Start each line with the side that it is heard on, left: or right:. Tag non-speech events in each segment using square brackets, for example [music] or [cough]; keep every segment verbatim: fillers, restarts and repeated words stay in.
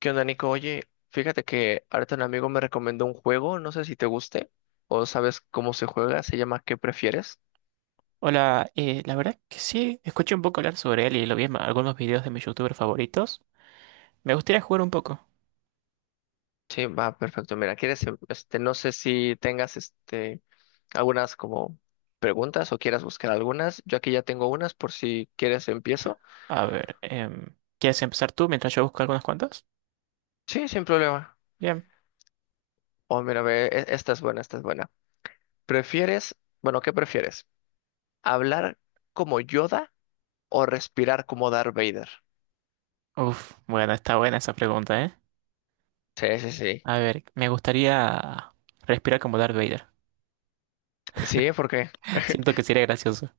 left: ¿Qué onda, Nico? Oye, fíjate que ahorita un amigo me recomendó un juego, no sé si te guste o sabes cómo se juega, se llama ¿Qué prefieres?
right: Hola, eh, la verdad que sí, escuché un poco hablar sobre él y lo vi en algunos videos de mis youtubers favoritos. Me gustaría jugar un poco.
left: Sí, va, perfecto. Mira, quieres, em- este, no sé si tengas, este, algunas como preguntas o quieras buscar algunas. Yo aquí ya tengo unas por si quieres empiezo.
right: A ver, em, ¿quieres empezar tú mientras yo busco algunas cuantas?
left: Sí, sin problema.
right: Bien.
left: Oh, mira, ve, e- esta es buena, esta es buena. ¿Prefieres, bueno, ¿qué prefieres? ¿Hablar como Yoda o respirar como Darth Vader?
right: Uf, bueno, está buena esa pregunta, ¿eh?
left: Sí, sí, sí.
right: A ver, me gustaría respirar como Darth Vader.
left: Sí, ¿por qué?
right: [laughs] Siento que sería gracioso.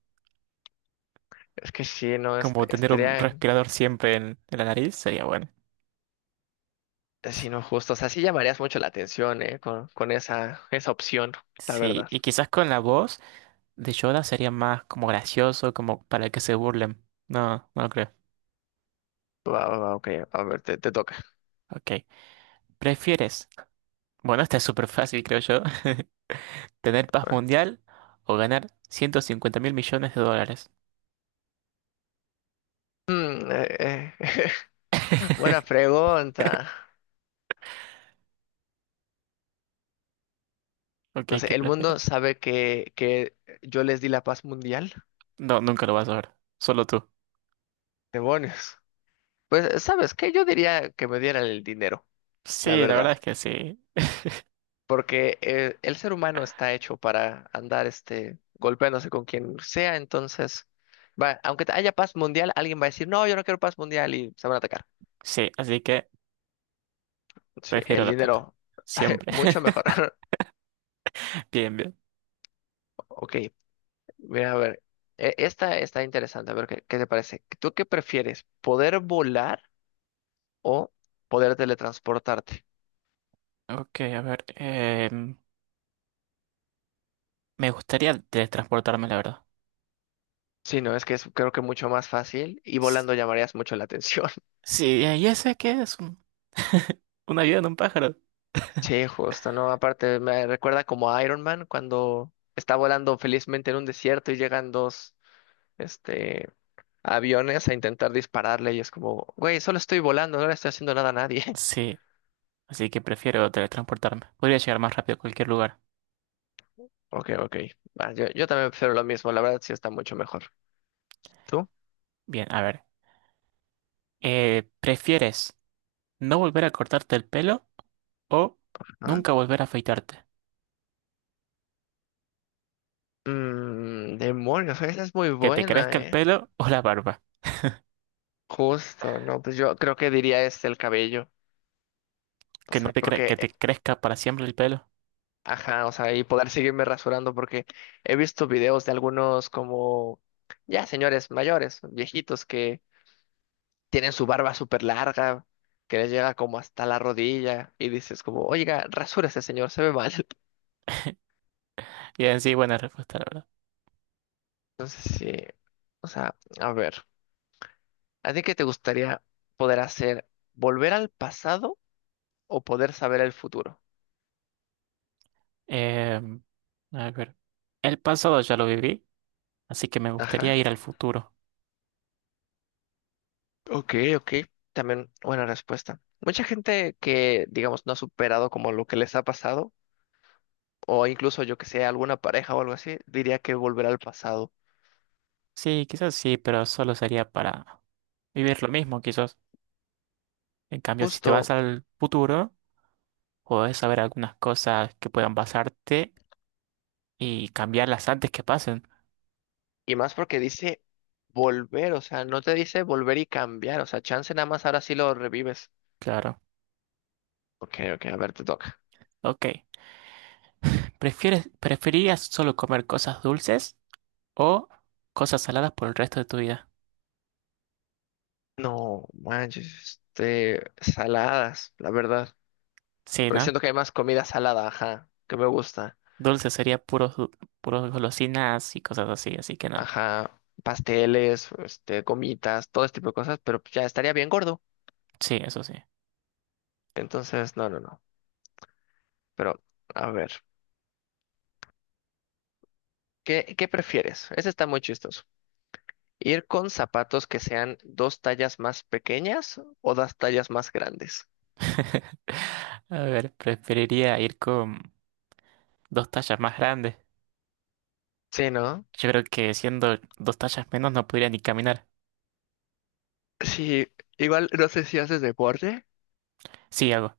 left: Es que sí, no, este,
right: Como tener un
left: estaría,
right: respirador siempre en, en la nariz sería bueno.
left: sino justo, o sea, sí llamarías mucho la atención, ¿eh? Con, con esa, esa opción, la
right: Sí,
left: verdad.
right: y quizás con la voz de Yoda sería más como gracioso, como para que se burlen. No, no lo creo.
left: Va, va, va, ok, a ver, te, te toca.
right: Ok. ¿Prefieres? Bueno, esta es súper fácil, creo yo. [laughs] ¿Tener paz
left: Va.
right: mundial o ganar ciento cincuenta mil millones de dólares?
left: Mm, eh, eh, [laughs] Buena
right: [laughs]
left: pregunta.
right: Ok,
left: No sé,
right: ¿qué
left: ¿el mundo
right: prefieres?
left: sabe que, que yo les di la paz mundial?
right: No, nunca lo vas a ver. Solo tú.
left: Demonios. Pues, ¿sabes qué? Yo diría que me dieran el dinero, la
right: Sí, la
left: verdad.
right: verdad es que sí.
left: porque eh, el ser humano está hecho para andar este, golpeándose con quien sea, entonces, va, aunque haya paz mundial, alguien va a decir, no, yo no quiero paz mundial y se van a atacar.
right: Sí, así que
left: Sí,
right: prefiero
left: el
right: la plata.
left: dinero, [laughs]
right: Siempre.
left: mucho mejor. [laughs]
right: [laughs] Bien, bien.
left: Ok, mira, a ver, e- esta está interesante, a ver qué, qué te parece. ¿Tú qué prefieres, poder volar o poder teletransportarte?
right: Ok, a ver. em, me gustaría teletransportarme, la verdad.
left: Sí, no, es que es creo que mucho más fácil y
right: S-
left: volando llamarías mucho la atención.
right: Sí, eh, ya sé que es un, [laughs] un avión, un pájaro. [laughs]
left: Sí, justo, ¿no? Aparte, me recuerda como a Iron Man cuando está volando felizmente en un desierto y llegan dos, este, aviones a intentar dispararle y es como, güey, solo estoy volando, no le estoy haciendo nada a nadie. [laughs]
right: Sí, así que prefiero teletransportarme. Podría llegar más rápido a cualquier lugar.
left: Ok, ok. Va, yo, yo también prefiero lo mismo, la verdad sí está mucho mejor. ¿Tú?
right: Bien, a ver. Eh, ¿prefieres no volver a cortarte el pelo o
left: ¿Ah?
right: nunca volver a afeitarte?
left: Mmm, demonios, esa es muy
right: Que te
left: buena,
right: crezca el
left: ¿eh?
right: pelo o la barba.
left: Justo, ¿no? Pues yo creo que diría es el cabello. O
right: Que no
left: sea,
right: te cre-
left: porque
right: Que te crezca para siempre el pelo.
left: Ajá, o sea, y poder seguirme rasurando porque he visto videos de algunos como ya señores mayores, viejitos que tienen su barba súper larga, que les llega como hasta la rodilla y dices como, oiga, rasúrese señor, se ve mal. [laughs]
right: Y en sí, buena respuesta, la verdad.
left: Entonces sí, o sea, a ver, ¿a ti qué te gustaría poder hacer? ¿Volver al pasado o poder saber el futuro?
right: Em, a ver. El pasado ya lo viví, así que me
left: Ajá.
right: gustaría ir al futuro.
left: Ok, ok, también buena respuesta. Mucha gente que, digamos, no ha superado como lo que les ha pasado o incluso yo que sé, alguna pareja o algo así, diría que volver al pasado.
right: Sí, quizás sí, pero solo sería para vivir lo mismo, quizás. En cambio, si te vas
left: Justo,
right: al futuro, puedes saber algunas cosas que puedan pasarte y cambiarlas antes que pasen.
left: y más porque dice volver, o sea, no te dice volver y cambiar, o sea, chance nada más ahora sí lo revives.
right: Claro.
left: Ok, ok, a ver, te toca.
right: Ok. ¿Prefieres, ¿preferirías solo comer cosas dulces o cosas saladas por el resto de tu vida?
left: No, manches, este, saladas, la verdad.
right: Sí,
left: Porque
right: ¿no?
left: siento que hay más comida salada, ajá, que me gusta.
right: Dulce sería puros, du- puros golosinas y cosas así, así que no.
left: Ajá, pasteles, este, gomitas, todo este tipo de cosas, pero ya estaría bien gordo.
right: Sí, eso sí.
left: Entonces, no, no, no. Pero, a ver, ¿qué, qué prefieres? Ese está muy chistoso. Ir con zapatos que sean dos tallas más pequeñas o dos tallas más grandes.
right: [laughs] A ver, preferiría ir con dos tallas más grandes.
left: Sí, ¿no?
right: Yo creo que siendo dos tallas menos no podría ni caminar.
left: Sí, igual no sé si haces deporte.
right: Sí, hago.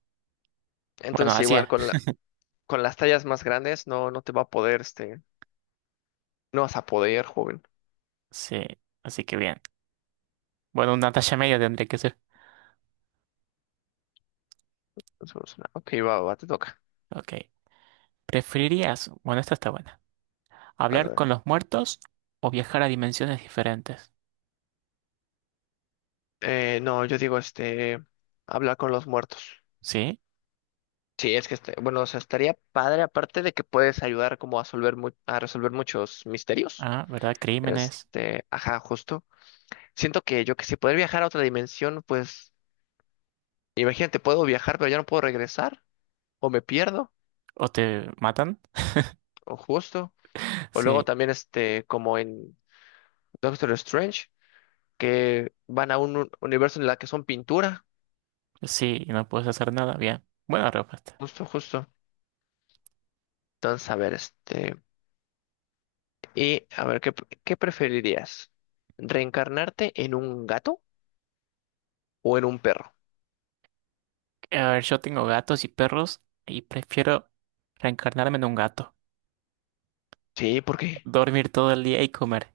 right: Bueno,
left: Entonces
right: así es.
left: igual con la, con las tallas más grandes no, no te va a poder, este, no vas a poder, joven.
right: Sí, así que bien. Bueno, una talla media tendría que ser.
left: Entonces, no, ok, va, va, te toca.
right: Ok. ¿Preferirías, bueno, esta está buena,
left: A
right: hablar
left: ver.
right: con los muertos o viajar a dimensiones diferentes?
left: Eh, no, yo digo, este, hablar con los muertos.
right: Sí,
left: Sí, es que, este, bueno, o sea, estaría padre, aparte de que puedes ayudar como a resolver, mu- a resolver muchos misterios.
right: ah, ¿verdad? Crímenes
left: Este, ajá, justo. Siento que yo que si poder viajar a otra dimensión, pues imagínate, puedo viajar, pero ya no puedo regresar, o me pierdo,
right: o te matan.
left: o justo,
right: [laughs]
left: o luego
right: Sí,
left: también este, como en Doctor Strange, que van a un un- universo en la que son pintura,
right: sí, y no puedes hacer nada. Bien, buena respuesta.
left: justo, justo. Entonces, a ver, este, y a ver, ¿qué, qué, preferirías? ¿Reencarnarte en un gato o en un perro?
right: A ver, yo tengo gatos y perros y prefiero reencarnarme en un gato,
left: Sí, porque,
right: dormir todo el día y comer.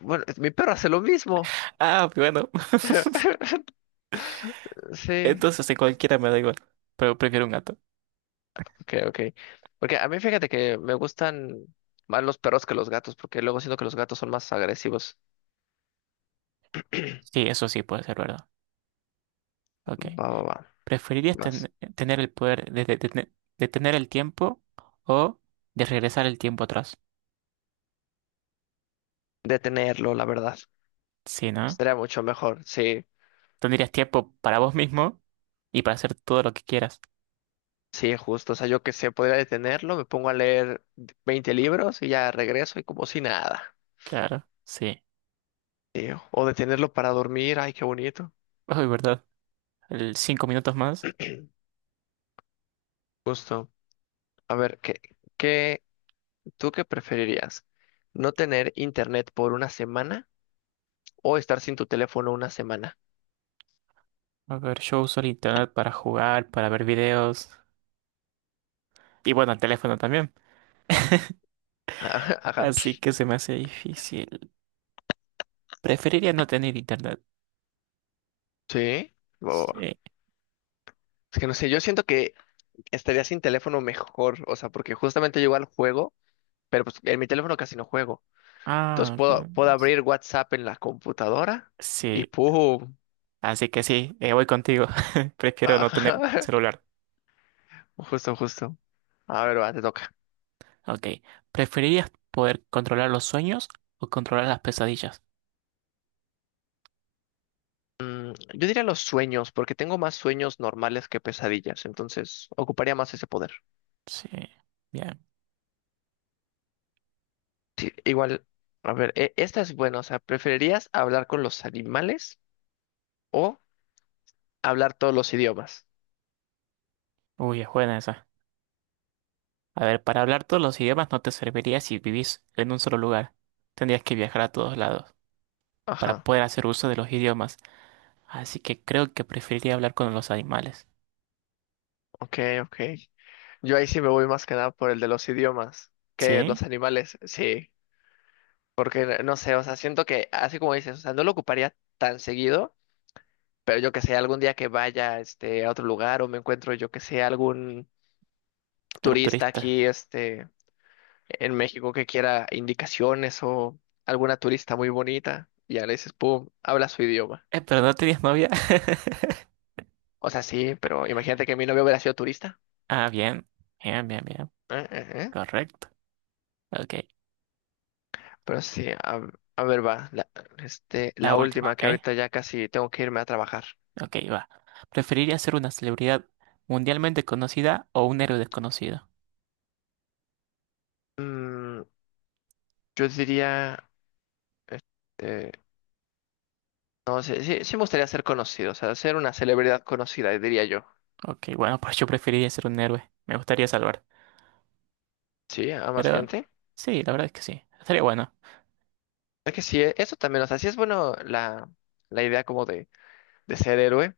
left: bueno, mi perro hace lo mismo.
right: Ah, bueno, [laughs]
left: [laughs] Sí.
right: entonces en cualquiera me da igual, pero prefiero un gato.
left: Ok, ok. Porque a mí fíjate que me gustan más los perros que los gatos, porque luego siento que los gatos son más agresivos.
right: Sí, eso sí puede ser verdad. Ok.
left: Va, va, va.
right: ¿Preferirías
left: Más
right: ten- tener el poder de, de- de- de detener el tiempo o de regresar el tiempo atrás?
left: detenerlo, la verdad.
right: Sí, ¿no?
left: Estaría mucho mejor. Sí,
right: Tendrías tiempo para vos mismo y para hacer todo lo que quieras.
left: sí, justo. O sea, yo que sé, podría detenerlo, me pongo a leer veinte libros y ya regreso y como si nada.
right: Claro, sí.
left: Sí, o detenerlo para dormir. Ay, qué bonito.
right: Ay, verdad. El cinco minutos más.
left: Justo. A ver, ¿qué, qué, tú qué preferirías? ¿No tener internet por una semana o estar sin tu teléfono una semana?
right: A ver, yo uso el internet para jugar, para ver videos. Y bueno, el teléfono también.
left: [laughs] Ajá.
right: Así que se me hace difícil. Preferiría no tener internet.
left: Sí, o-
right: Sí.
left: es que no sé, yo siento que estaría sin teléfono mejor, o sea, porque justamente yo igual juego, pero pues en mi teléfono casi no juego. Entonces
right: Ah,
left: puedo,
right: ya.
left: puedo abrir WhatsApp en la computadora y
right: Sí.
left: ¡pum!
right: Así que sí, eh, voy contigo. [laughs] Prefiero no tener
left: Ajá.
right: celular.
left: [laughs] Justo, justo. A ver, va, te toca.
right: Ok. ¿Preferirías poder controlar los sueños o controlar las pesadillas?
left: Mm, Yo diría los sueños, porque tengo más sueños normales que pesadillas, entonces ocuparía más ese poder.
right: Sí. Bien.
left: Sí, igual, a ver, e- esta es buena, o sea, ¿preferirías hablar con los animales o hablar todos los idiomas?
right: Uy, es buena esa. A ver, para hablar todos los idiomas no te serviría si vivís en un solo lugar. Tendrías que viajar a todos lados para
left: Ajá,
right: poder hacer uso de los idiomas. Así que creo que preferiría hablar con los animales.
left: ok, ok. Yo ahí sí me voy más que nada por el de los idiomas, que
right: ¿Sí?
left: los animales, sí, porque no sé, o sea, siento que así como dices, o sea, no lo ocuparía tan seguido, pero yo que sé, algún día que vaya este a otro lugar o me encuentro yo que sé algún
right: Un
left: turista
right: turista.
left: aquí este en México que quiera indicaciones o alguna turista muy bonita y ya le dices, pum, habla su idioma.
right: Eh, pero no tenías novia. [laughs]
left: O sea, sí, pero imagínate que mi novio hubiera sido turista.
right: Ah, bien. Bien, bien, bien.
left: ¿Eh?
right: Correcto. Ok.
left: Pero sí, a, a ver, va, la, este,
right: La
left: la
right: última,
left: última que
right: ¿ok?
left: ahorita ya casi tengo que irme a trabajar.
right: Ok, va. ¿Preferiría ser una celebridad mundialmente conocida o un héroe desconocido?
left: Mm, yo diría, este, no sé, sí, sí me gustaría ser conocido, o sea, ser una celebridad conocida, diría yo.
right: Ok, bueno, pues yo preferiría ser un héroe. Me gustaría salvar.
left: Sí, a más
right: Pero
left: gente.
right: sí, la verdad es que sí. Estaría bueno.
left: Es que sí, eh, eso también, o sea, sí es bueno la, la idea como de, de ser héroe,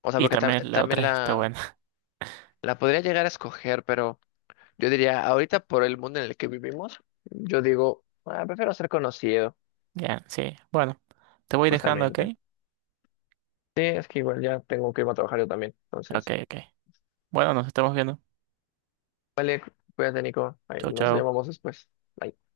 left: o sea,
right: Y
left: porque
right: también
left: tam-
right: la otra
left: también
right: está
left: la,
right: buena. [laughs]
left: la podría llegar a escoger, pero yo diría, ahorita por el mundo en el que vivimos, yo digo, ah, prefiero ser conocido,
right: Ya, sí. Bueno, te voy dejando, ¿ok?
left: justamente. Sí, es que igual ya tengo que irme a trabajar yo también.
right: Ok,
left: Entonces,
right: ok. Bueno, nos estamos viendo.
left: cuídate, Nico. Ahí
right: Chau,
left: nos
right: chau.
left: llamamos después. Bye.